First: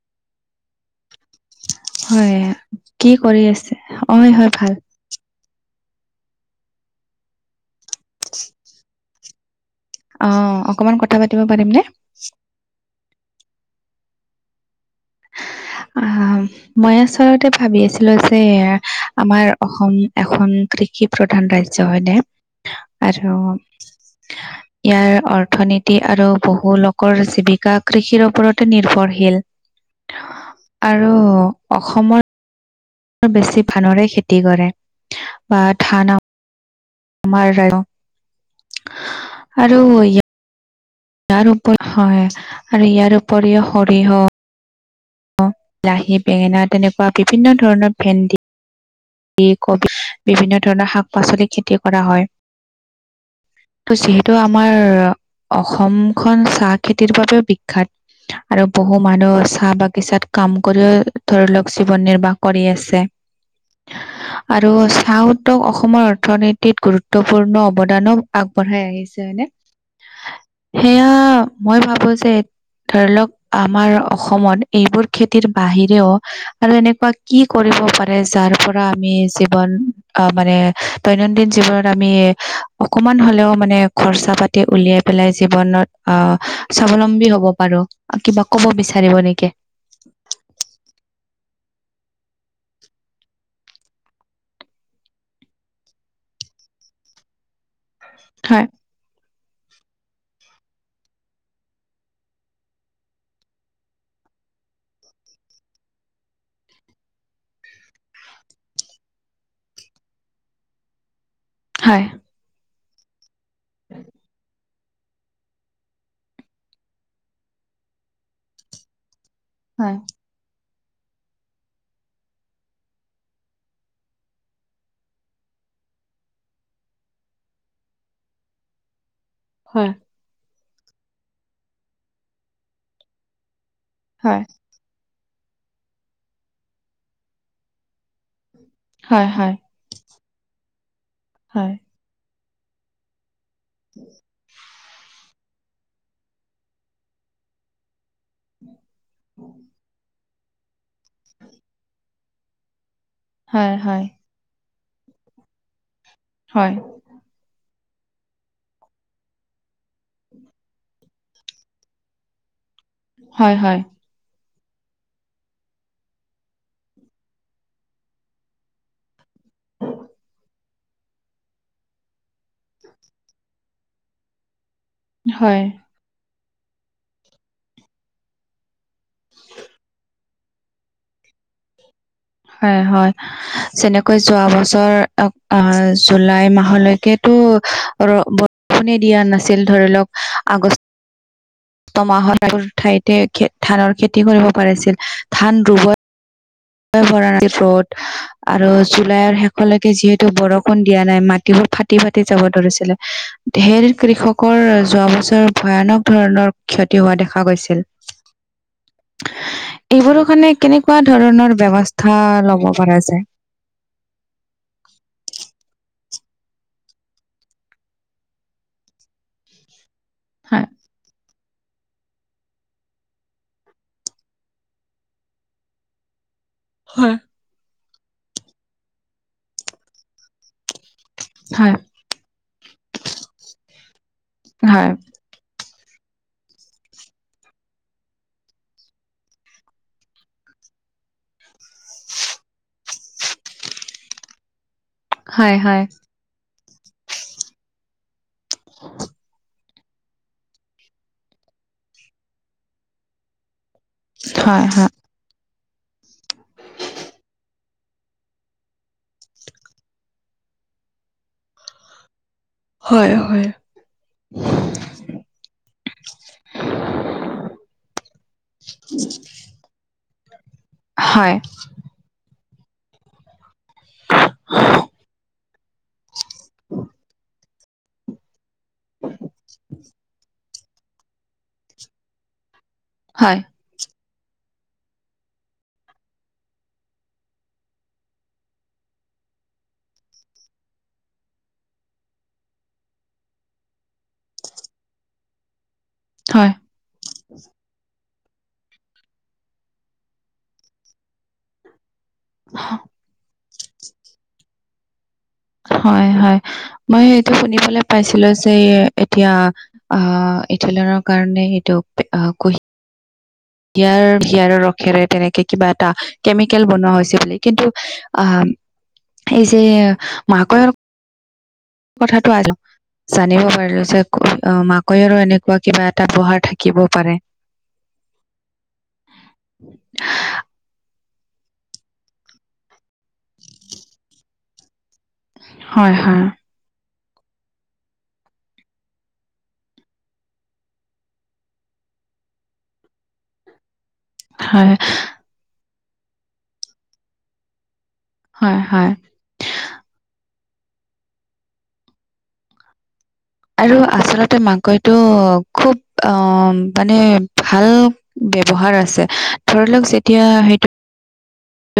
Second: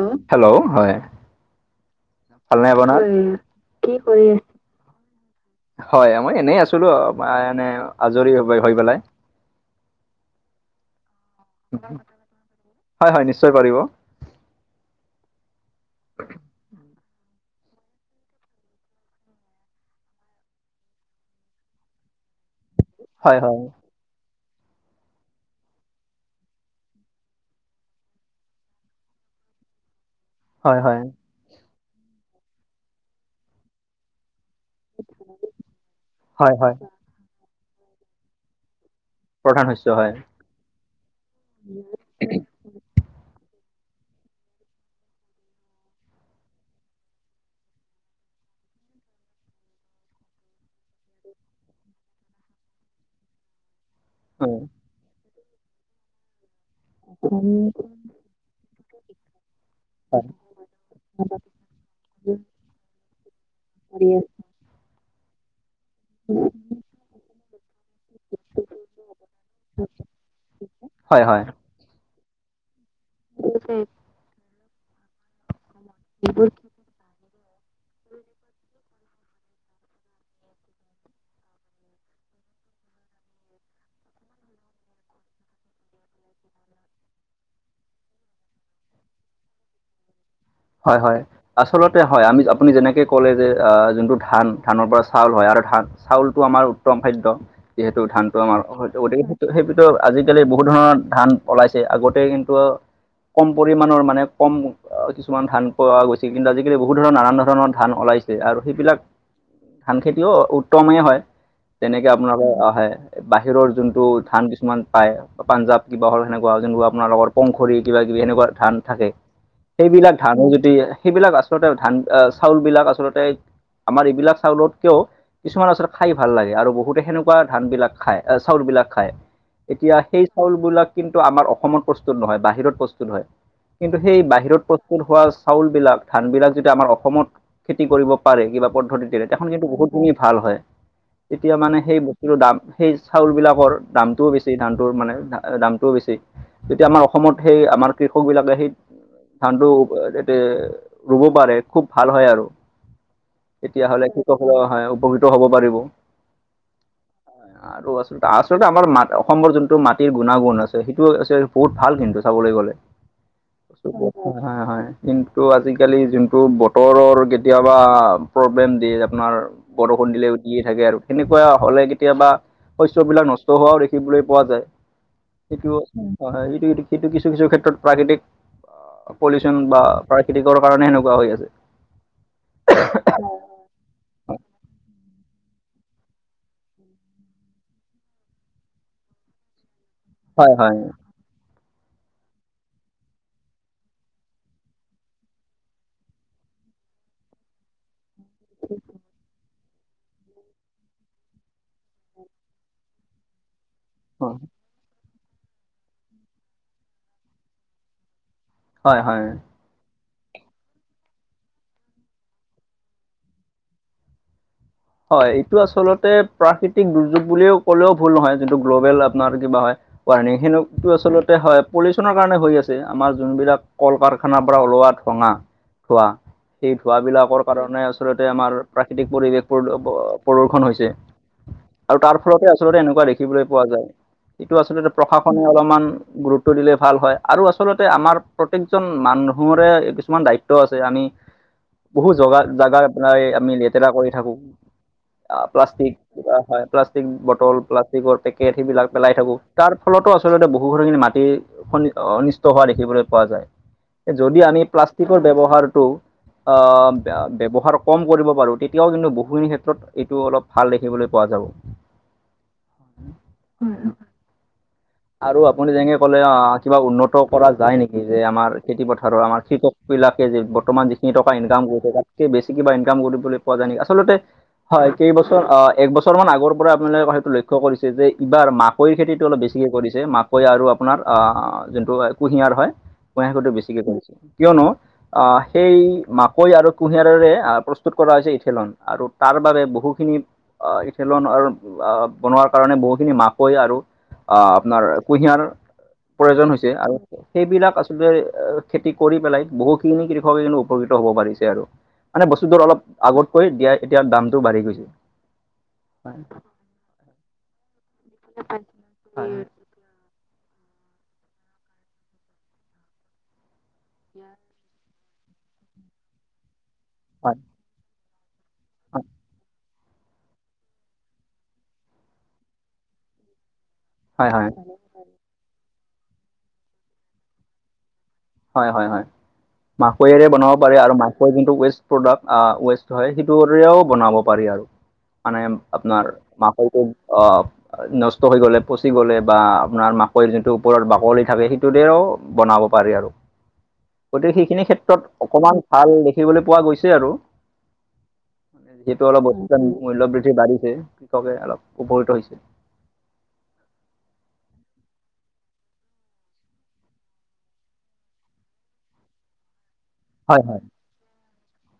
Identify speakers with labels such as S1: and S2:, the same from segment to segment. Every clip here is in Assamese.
S1: উম হেল্ল হয়
S2: হয়
S1: ভালনে আপোনাৰ?
S2: কি কৰি আছে
S1: কি কৰি
S2: হয়
S1: আছ
S2: হয় ভাল
S1: হয় মই এনেই আছিলো এনে আজৰি হৈ পেলাই
S2: অ অকমান ক কথা পাতিব পাৰিম নে
S1: হয় হয় নিশ্চয় পাৰিব
S2: আহ আহ মই আচলত ভাবি আছিলো যে আমাৰ অসম এখন কৃষি প্ৰধান ৰাজ্য হয়নে আৰু
S1: হয় হয়
S2: ইয়াৰ অৰ্থনীতি আৰু বহু লোকৰ জীৱিকা কৃষিৰ ওপৰতে নিৰ্ভৰশীল
S1: হয় হয়
S2: আৰু অসমৰ বেছি ধানৰে খেতি কৰে বা ধান
S1: হয় হয়
S2: আমাৰ ৰাজ্য
S1: প্ৰধান
S2: আৰু
S1: শস্য হয়
S2: ইয়াৰ উপৰি হয় আৰু ইয়াৰ উপৰিও সৰিয়হ অ বিলাহী বেঙেনা তেনেকুৱা বিভিন্ন ধৰণৰ ভেন্দি কবি বিভিন্ন ধৰণৰ শাক পাচলি খেতি কৰা হয় ত যি টো আমাৰ অসমখন চাহ খেতিৰ বাবেও বিখ্যাত। আৰু বহু মানুহ চাহ বাগিচাত কাম কৰিও ধৰি লওক জীৱন নিৰ্বাহ কৰি আছে।
S1: [inaudible]
S2: আৰু চাহওটো অসমৰ অৰ্থনীতিত গুৰুত্বপূৰ্ণ অৱদানো আগবঢ়াই আহিছে হয়নে? সেয়া
S1: হয় হয়।
S2: মই ভাবো যে ধৰি লওক আমাৰ অসমত এইবোৰ খেতিৰ বাহিৰেও আৰু এনেকুৱা কি কৰিব পাৰে যাৰ পৰা আমি জীৱন আহ মানে দৈনন্দিন জীৱনত আমি অকমান হলেও মানে খৰচা পাতি উলিয়াই পেলাই জীৱনত আহ স্বাৱলম্বী হব পাৰো। কিবা কব বিচাৰিব নেকি?
S1: হয় হয়। আচলতে হয় আমি আপুনি যেনেকে কলে যে আহ যোনটো ধান, ধানৰ পৰা চাউল হয় আৰু ধান চাউলটো আমাৰ উত্তম খাদ্য যিহেতু ধানটো আমাৰ
S2: হয়
S1: গতিকে সেইটো সেইতোটো আজিকালি বহুত ধৰণৰ ধান ওলাইছে আগতে কিন্তু কম পৰিমাণৰ মানে কম কিছুমান ধান পোৱা গৈছিল, কিন্তু আজিকালি বহুত ধৰণৰ নান ধৰণৰ ধান ওলাইছে আৰু সেইবিলাক ধান খেতিও উত্তমেই হয়।
S2: হয়।
S1: তেনেকে আপোনালোকে অ হয় বাহিৰৰ যোনটো ধান কিছুমান পায় বা পাঞ্জাৱ কিবা হল সেনেকুৱা যেনেকুৱা আপোনাৰ লগৰ পংখুৰী কিবা কিবি সেনেকুৱা ধান থাকে
S2: হয়
S1: সেইবিলাক ধানৰ যদি সেইবিলাক আচলতে ধান আহ চাউল বিলাক আচলতে আমাৰ এইবিলাক চাউলতকেও কিছুমান আচলতে খাই ভাল লাগে, আৰু বহুতে সেনেকুৱা ধান বিলাক খায় আহ চাউল বিলাক খায়।
S2: হয়
S1: এতিয়া সেই চাউল বিলাক কিন্তু আমাৰ অসমত প্ৰস্তুত নহয় বাহিৰত প্ৰস্তুত হয়। কিন্তু সেই
S2: হয়
S1: বাহিৰত প্ৰস্ হোৱা চাউল বিলাক ধান বিলাক যেতিয়া আমাৰ অসমত খেতি কৰিব পাৰে কিবা প্ৰ দ্ধতিৰে তেখন কিন্তু
S2: হয়
S1: বহুতখিনি ভাল হয়, তেতিয়া মানে সেই বস্তুটোৰ দাম সেই চাউল বিলাক কৰ দামটোও বেছি ধানটোৰ মানে দামটোও বেছি তেতিয়া আমাৰ অসমত সেই আমাৰ কৃষক বিলাকে সেই ধানটো এতে ৰুব পাৰে খুব ভাল হয় আৰু তেতিয়া
S2: হয় হয়
S1: হ'লে খুব হয় উপকৃত হ'ব পাৰিব।
S2: হয়।
S1: আৰু আচলতে আচলতে আমাৰ মাত অসমৰ যোনটো মাটিৰ গুণাগুণ আছে সেই টো আছে বহুত ভাল কিন্তু চাবলৈ গ'লে
S2: হয় হয়
S1: হয় হয়। কিন্তু আজিকালি যোনটো বতৰৰ কেতিয়াবা প্ৰব্লেম দিয়ে আপোনাৰ বৰষুণ দিলেও দিয়ে থাকে আৰু তেনেকুৱা হলে কেতিয়াবা শস্যবিলাক নষ্ট হোৱাও দেখিবলৈ পোৱা যায়।
S2: হয়
S1: সেইটো হয় হয় সেইটো সেইটো কিছু কিছু ক্ষেত্ৰত প্ৰাকৃতিক পলিউচন বা প্ৰাকৃতিকৰ কাৰণে সেনেকুৱা হৈ আছে।
S2: হয় হয়। যেনেকৈ যোৱা বছৰ আহ জুলাই মাহলৈকেতো ৰ ব কোনে দিয়া নাছিল ধৰি লওক
S1: হয় হয়।
S2: ত মাহৰ আগৰ ঠাইতে ধানৰ খেতি কৰিব পাৰিছিল, ধান ৰুব ভৰা ৰ'দ আৰু জুলাইৰ শেষ লৈকে যিহেতু বৰষুণ দিয়া নাই মাটিবোৰ ফাটি ফাটি যাব ধৰিছিলে ধেৰ
S1: হয়
S2: কৃষকৰ যোৱা বছৰ ভয়ানক ধৰণৰ ক্ষতি হোৱা দেখা গৈছিল।
S1: হয় হয়
S2: এইবোৰো কাৰনে কেনেকুৱা ধৰণৰ ব্যৱস্থা লব প যায়
S1: হয় এইটো আচলতে প্ৰাকৃতিক দুৰ্যোগ বুলিও ক'লেও ভুল নহয় যিটো গ্ল'বেল আপোনাৰ কিবা হয় ৱণিং
S2: হয়
S1: সেনকতটো আচলতে হয় পলিউশচনৰ কাৰণে হৈ আছে আমাৰ যোনবিলাক কল কাৰখানাৰ পৰা ওলোৱা ঠঙা খোৱা সেই
S2: হয়
S1: ধোঁৱাবিলাকৰ কাৰণে আচলতে আমাৰ প্ৰাকৃতিক পৰিৱেশ প্ৰ প্ৰদূ্ষন হৈছে।
S2: হয়।
S1: আৰু তাৰ ফলতে আচলতে এনেকুৱা দেখিবলৈ পোৱা যায় এইটো আচলতে
S2: হয়
S1: প্ৰশাসনে অলপমান গুৰুত্ব দিলে ভাল হয় আৰু আচলতে আমাৰ প্ৰত্যেকজন মানুহৰে কিছুমান দায়িত্ব আছে আমি বহু জগা জাগা আনাৰ আমি লেতেৰা কৰি থাকো।
S2: হয়
S1: প্লাষ্টিক হয় প্লাষ্টিক বটল প্লাষ্টিকৰ কেঠেই বিলাক পেলাই থাকো তাৰ ফলতো আচলতে বহু খিনি মাটি অনিষ্ট হোৱা দেখিবলৈ পোৱা যায় যদি
S2: হয়
S1: আমি
S2: হয়
S1: প্লাষ্টিক হাৰটো আহ ব্যৱহাৰ কম কৰিব পাৰো তেতিয়াও কিন্তু ব ক্ষেত্ৰত এইটো অলপ ভাল দেখিবলৈ পোৱা যাব।
S2: হয় হয়।
S1: হয় অ আৰু আপুনি যেনেকে ক'লে অ কিবা উন্নত কৰা যায় নেকি যে আমাৰ খেতি পথাৰৰ আমাৰ কৃষক বিলাকে যে বৰ্তমান যিখিনি টকা
S2: হয়
S1: ইনকাম কৰি বেছি কিবা ইনকাম কৰিবলৈ পোৱা যায় নেকি আচলতে হয় কেইবছৰ অ এক বছৰ মান আগৰ পৰা আপোনালোকে সেইটো লক্ষ্য কৰিছে যে এইবাৰ মাক কৈৰ খেতিতটো অলপ বেছিকে কৰিছে মাকৈ আৰু আপোনাৰ যোনটো কুঁহিয়াৰ হয় কুঁহিয়াৰ
S2: হয়
S1: খেতিটো বেছি ঠিকে কৈছে কিয়নো আহ সেই মাকৈ আৰু কুঁহিয়াৰেৰে প্ৰস্তুত কৰা হৈছে ইঠেলন আৰু তাৰ বাবে বহুখিনি ইথেলনৰ বনোৱাৰ কাৰণে বহুখিনি মাকৈ আৰু আহ আপোনাৰ কুঁহিয়াৰ প্ৰয়োজন
S2: হয়
S1: হৈছে আৰু সেইবিলাক আচলতে খেতি কৰি পেলাই বহুখিনি কৃষকে কিন্তু উপকৃত হ'ব পাৰিছে আৰু মানে বস্তুটোৰ অলপ আগতকৈ দিয়া এতিয়া দামটো বাঢ়ি গৈছে।
S2: হয় হয় মই এইটো শুনিবলৈ পাইছিলো যে এতিয়া অ', ইথিলনৰ কাৰণে এইটো কৈ ইয়াৰ হিয়াৰৰ ৰসেৰে তেনেকে কিবা এটা কেমিকেল বনোৱা হৈছে বুলি, কিন্তু আহ এই যে মাকৈ কথাটো জানিব পাৰিলো যে
S1: হয় হয় হয় হয়
S2: মাক কৈৰ আৰু এনেকুৱা কিবা এটা উপহাৰ থাকিবও পাৰে।
S1: হয় হয় হয়, মাকৈৰে বনাব পাৰে আৰু মা যোনটো ৱেষ্ট প্ৰডাক্ট ৱেষ্ট হয়, সেইটোৰেও বনাব পাৰি আৰু। মানে
S2: হয়
S1: আপোনাৰ
S2: হয়
S1: মাকৈটো অহ। নষ্ট হৈ গলে পচি গলে বা আপোনাৰ মাকৈৰ যোনটো ওপৰত বাকলি থাকে সেইটোতেও বনাব পাৰি আৰু গতিকে সেইখিনি
S2: হয়
S1: ক্ষেত্ৰত অকমান ভাল দেখিবলৈ পোৱা গৈছে আৰু
S2: হয় হয়
S1: যিহেতু অলপ বৰ্তমান মূল্যয় বৃদ্ধি বাঢ়িছে, কৃষকে অলপ উপকৃত হৈছে',
S2: আৰু আচলতে মাকৈটো খুব অঅঅঅ', মানে ভাল', ব্যৱহাৰ আছে, ধৰি লওঁক যেতিয়া
S1: হয় হয়
S2: সেইটো',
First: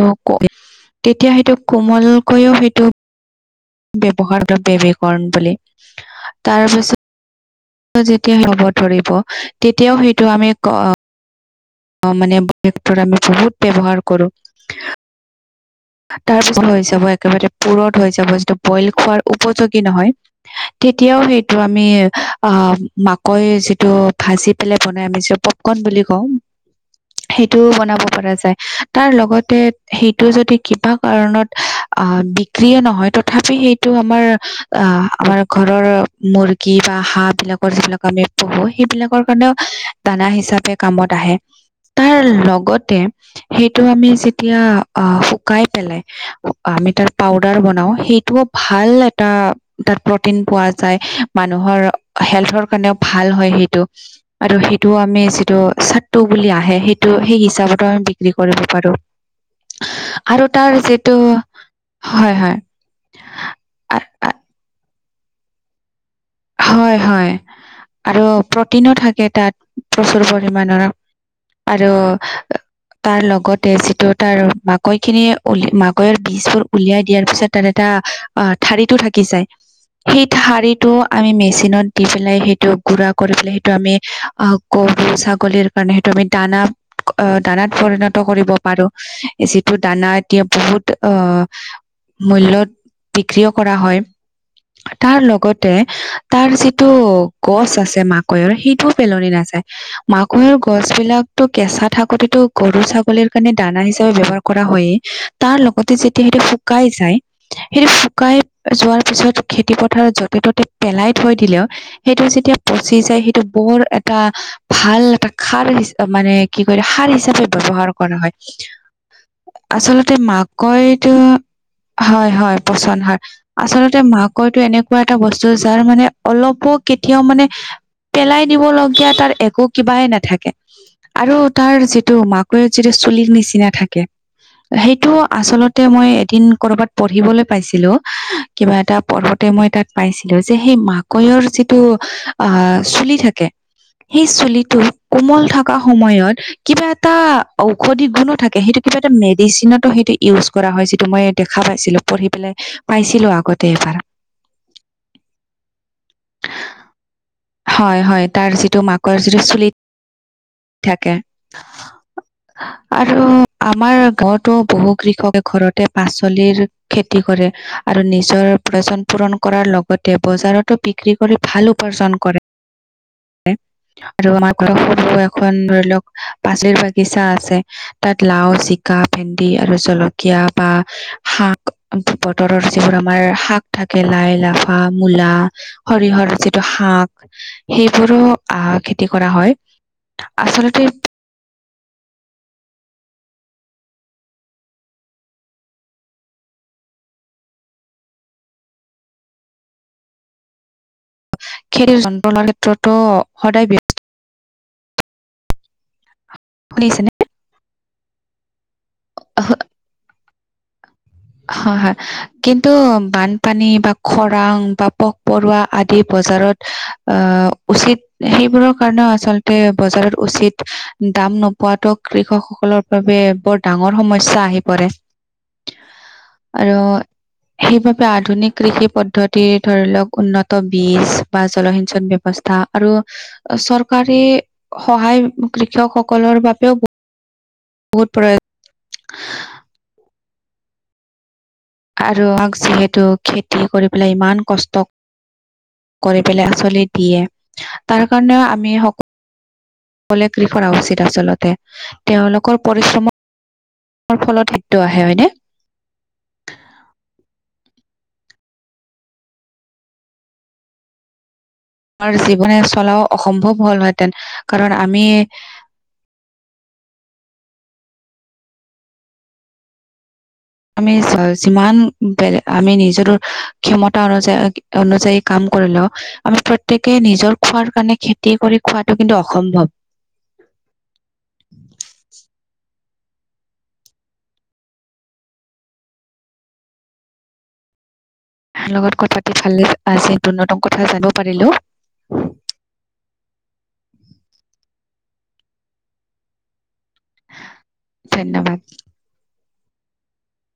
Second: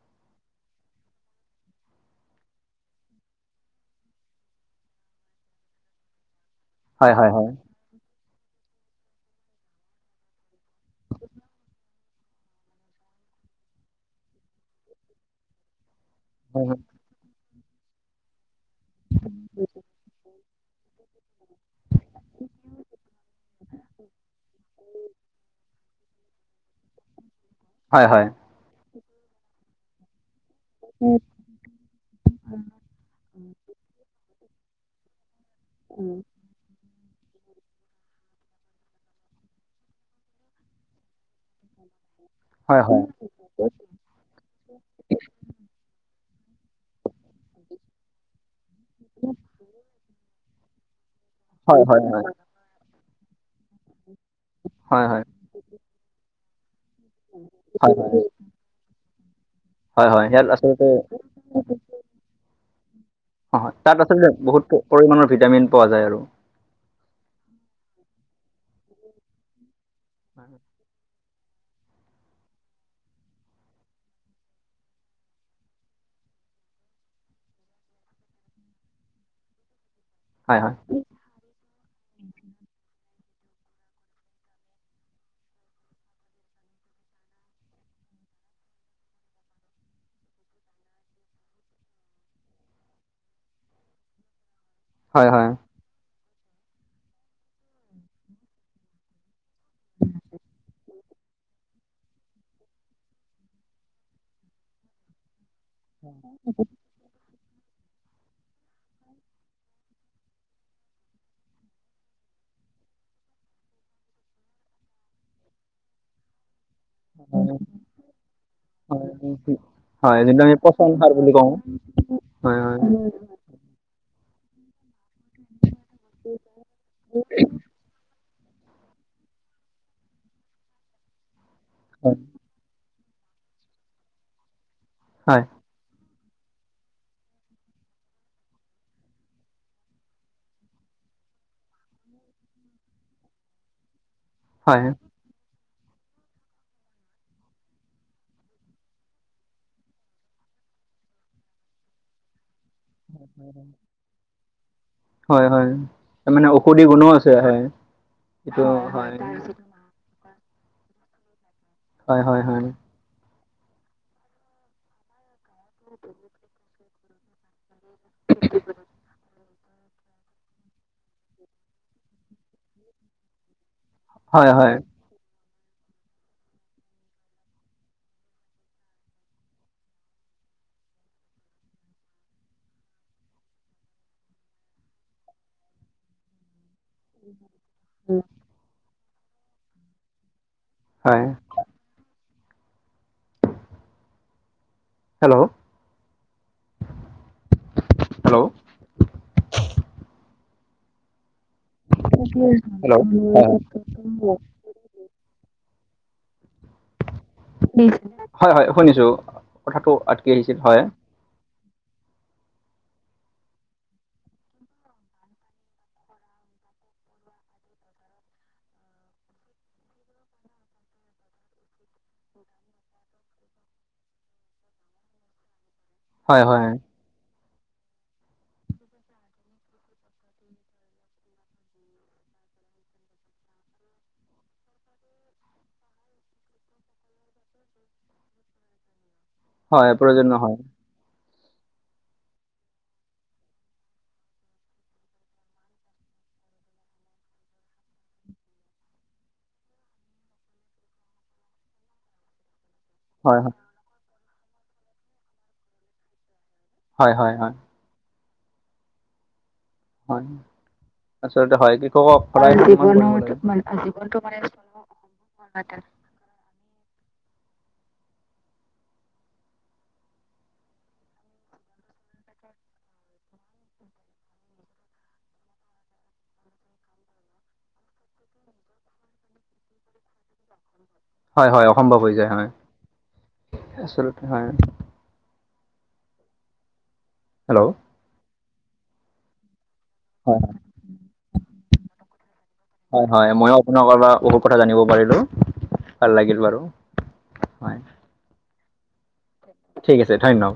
S2: মাকৈ, তেতিয়া সেইটো কোমলকৈও সেইটো', ব্যৱহাৰ মতলব বেবিকৰ্ণ বুলি, তাৰপিছত',
S1: হয়', - হয়', - হয়',
S2: যেতিয়াই হ'ব ধৰিব, তেতিয়াও সেইটো আমি কৰ্ণ', অ', মানে ভুট্টা আমি বহুত ব্যৱহাৰ কৰোঁ', তাৰপিছত
S1: হয় হয়।
S2: হৈ যাব, একেবাৰে পুৰত হৈ যাব, যিটো', বইল খোৱাৰ উপযোগী নহয়', তেতিয়াও সেইটো আমি অ', মাকৈ যিটো ভাজি পেলাই বনাই, আমি যিটোক পপ', পপকৰ্ণ বুলি কওঁ', সেইটোও বনাব
S1: হয় হয়
S2: পৰা যায়, তাৰ লগতে সেইটো যদি', কিবা কাৰণত অ', বিক্ৰীয়ে নহয় তথাপি সেইটো আমাৰ, অ', আমাৰ', ঘৰৰ মুৰ্গী', বা হাঁহ বিলাকৰ যিবিলাক আমি পুহো, সেইবিলাকৰ কাৰণেও দানা হিচাপে কামত আহে', তাৰ
S1: হয় হয়। হয়
S2: লগতে',
S1: হয়
S2: সেইটো আমি যেতিয়া অহ', শুকাই পেলাই', আমি তাৰ পাউদাৰ বনাও, সেইটোও ভাল এটা, তাৰ প্ৰটিন পোৱা যায়', মানুহৰ,
S1: হয় হয় হয়
S2: হেল্থৰ কাৰণেও ভাল হয় সেইটো, আৰু সেইটোও
S1: হয়
S2: আমি যিটো চাৰ্টি', সেইটো বুলি আহে, সেইটো সেই হিচাপতো আমি
S1: হয়।
S2: বিক্ৰী কৰিব পাৰোঁ',
S1: হয় হয়
S2: আৰু
S1: ইয়াত
S2: তাৰ
S1: আচলতে
S2: যিটো, হয়', - হয়',
S1: অ', হয়, তাত
S2: আ-
S1: আচলতে
S2: আ-
S1: বহুত পৰিমাণৰ ভিটামিন পোৱা যায় আৰু',
S2: হয়', - হয়', আৰু প্ৰটিনো থাকে তাত প্ৰচুৰ পৰিমাণৰ অহ', আৰু', তাৰ লগতে যিটো তাৰ মাকৈ খিনি উল, মাকৈৰ বীজবোৰ উলিয়াই দিয়াৰ পিছত', তাত এটা, অ', ঠাৰিটো থাকি যায়, সেই
S1: হয়
S2: ঠাৰিটো',
S1: হয়
S2: আমি মেচিনত দি পেলাই, সেইটো গুড়া কৰি পেলাই, সেইটো আমি অহ', গৰু ছাগলীৰ', কাৰণে, সেইটো আমি দানা, অ', দানাত পৰিণত কৰিব পাৰোঁ', এই যিটো দানা এতিয়া বহুত অহ', মূল্যত, বিক্ৰীও কৰা হয়', তাৰ
S1: হয় হয়।
S2: লগতে, তাৰ যিটো, গছ আছে মাকৈৰ, সেইটোও পেলনি নাযায়', মাকৈৰ গছ বিলাক', সেইটো কেঁচা থাকোঁতেটো গৰু - ছাগলীৰ কাৰণে দানা হিচাপে ব্যৱহাৰ কৰা হয়েই, তাৰ লগত', লগতে যেতিয়া সেইটো শুকাই যায়', ছাই, সেইটো শুকাই যোৱাৰ পিছত খেতি-পথাৰ য'তে - ত'তে পেলাই থৈ দিলেও', সেইটো যেতিয়া পচি যায়, সেইটো বৰ এটা ভাল এটা খাৰ হিচাপ মানে', কি কৰে, সাৰ হিচাপে ব্যৱহাৰ কৰা হয়', আচলতে
S1: হয় যোনটো আমি পচন সাৰ
S2: মাকৈটো,
S1: বুলি কওঁ
S2: হয়', - হয়', পচন হয়', আচলতে মাকৈটো, এনেকুৱা এটা বস্তু, যাৰ মানে অলপো কেতিয়াও মানে', পেলাই দিবলগীয়া তাৰ একো কিবাই নাথাকে, আৰু তাৰ যিটো মাক', মাকৈত যিটো চুলিৰ নিচিনা থাকে, সেইটো
S1: হয়
S2: আচলতে মই এদিন', কৰ'বাত পঢ়িবলৈ পাইছিলোঁ, কিবা এটা পঢ়োতে মই তাত', পাইছিলোঁ যে, সেই মাকৈৰ যিটো আহ', চুলি থাকে', সেই চুলিটো,
S1: হয় হয়
S2: কোমল থকা সময়ত', কিবা এটা ঔষধি গুণো থাকে সেইটো কিবা এটা মেডিচিনত সটো। কৰা হয় যিটো মই দেখা পাইছিলো, পঢ়ি পেলাই পাইছিলো আগতে এবাৰ।
S1: হয় হয়, তাৰ মানে ঔষধি গুণো আছে।
S2: হয় হয়, তাৰ
S1: এইটো
S2: যিটো
S1: হয়
S2: মাকৰ যিটো চুলিত থাকে।
S1: হয়, হয়, হয়।
S2: আৰু আমাৰ গাৱতো বহু কৃষকে ঘৰতে পাচলিৰ খেতি কৰে। আৰু নিজৰ উপচন পূৰণ কৰাৰ লগতে বজাৰতো। বিক্ৰী কৰি ভাল উপাৰ্জন কৰে আৰু
S1: হয়
S2: আমাৰ ঘ
S1: হয়
S2: সৰু। খন ধৰি লওক, পাচিৰ বাগিচা আছে। তাত লাও জিকা ভেন্দি আৰু জলকীয়া বা। শাক বতৰৰ যিবোৰ আমাৰ শাক থাকে লাই লাফা মূলা। সৰিয়হৰ যিটো শাক সেইবোৰো। আহ খেতি কৰা হয় আচলতে।
S1: হয়। হেল্ল'। হেল্ল'
S2: খেতিৰ যন্ত্ৰ লোৱাৰ ক্ষেত্ৰতো সদায় ব্যয়
S1: [unintelligible]
S2: শুনিছেনে?
S1: হয় হয় শুনিছো, কথাটো আটকি আহিছিল হয়।
S2: হয় হয় কিন্তু বানপানী বা খৰাং বা পোক পৰুৱা আদি বজাৰত। অ' উচিত। সেইবোৰৰ কাৰণেও আচলতে বজাৰত উচিত দাম নোপোৱাাতটো কৃষকসকলৰ। বাবে বৰ ডাঙৰ সমস্যা আহি পৰে।
S1: হয় হয়
S2: আৰু। সেইবাবে আধুনিক কৃষি পদ্ধতিৰ ধৰি লওক উন্নত বীজ বা জলসিঞ্চন ব্যৱস্থা। আৰু চৰকাৰী সহায় কৃষক সকলৰ বাবেও। বহুত।
S1: হয় প্ৰয়োজন হয়।
S2: আৰু আমাক যিহেতু খেতি কৰি পেলাই ইমান কষ্ট। কৰি পেলাই আচলি দিয়ে তাৰ কাৰণেও আমি সকল। লে ক কৰা উচিত আচলতে তেওঁলোকৰ পৰিশ্ৰম।
S1: হয় হয়।
S2: ফলত সেইটো আহে হয়নে?
S1: হয় হয় হয়। হয়, আচলতে হয় কি।
S2: আমাৰ জীৱনে চলাও অসম্ভৱ
S1: জীৱনান
S2: হ'লহেঁতেন
S1: জীৱনতটো
S2: কাৰণ আমি
S1: মানেৱ [unintelligible]
S2: আমি যিমান বেলেগ আমি নিজৰ ক্ষমতা অনুযায়ী অনুযায়ী কাম কৰিলেও। আমি প্ৰত্যেকে নিজৰ খোৱাৰ কাৰণে খেতি কৰি খোৱাটো কিন্তু অসম্ভৱ।
S1: হয় হয় অসম্ভৱ হৈ যায় হয়, আচলতে হয়। হেল্ল'।
S2: তোমাৰ লগত কথাতি ফালে আজি
S1: হয়
S2: দুনতম কথা জানিব পাৰিলো।
S1: হয় হয়, মইয়ো আপোনোকৰ পৰা বহুত কথা জানিব পাৰিলো, ভাল লাগিল বাৰু। হয়।
S2: ধন্যবাদ।
S1: ঠিক আছে ধন্যবাদ।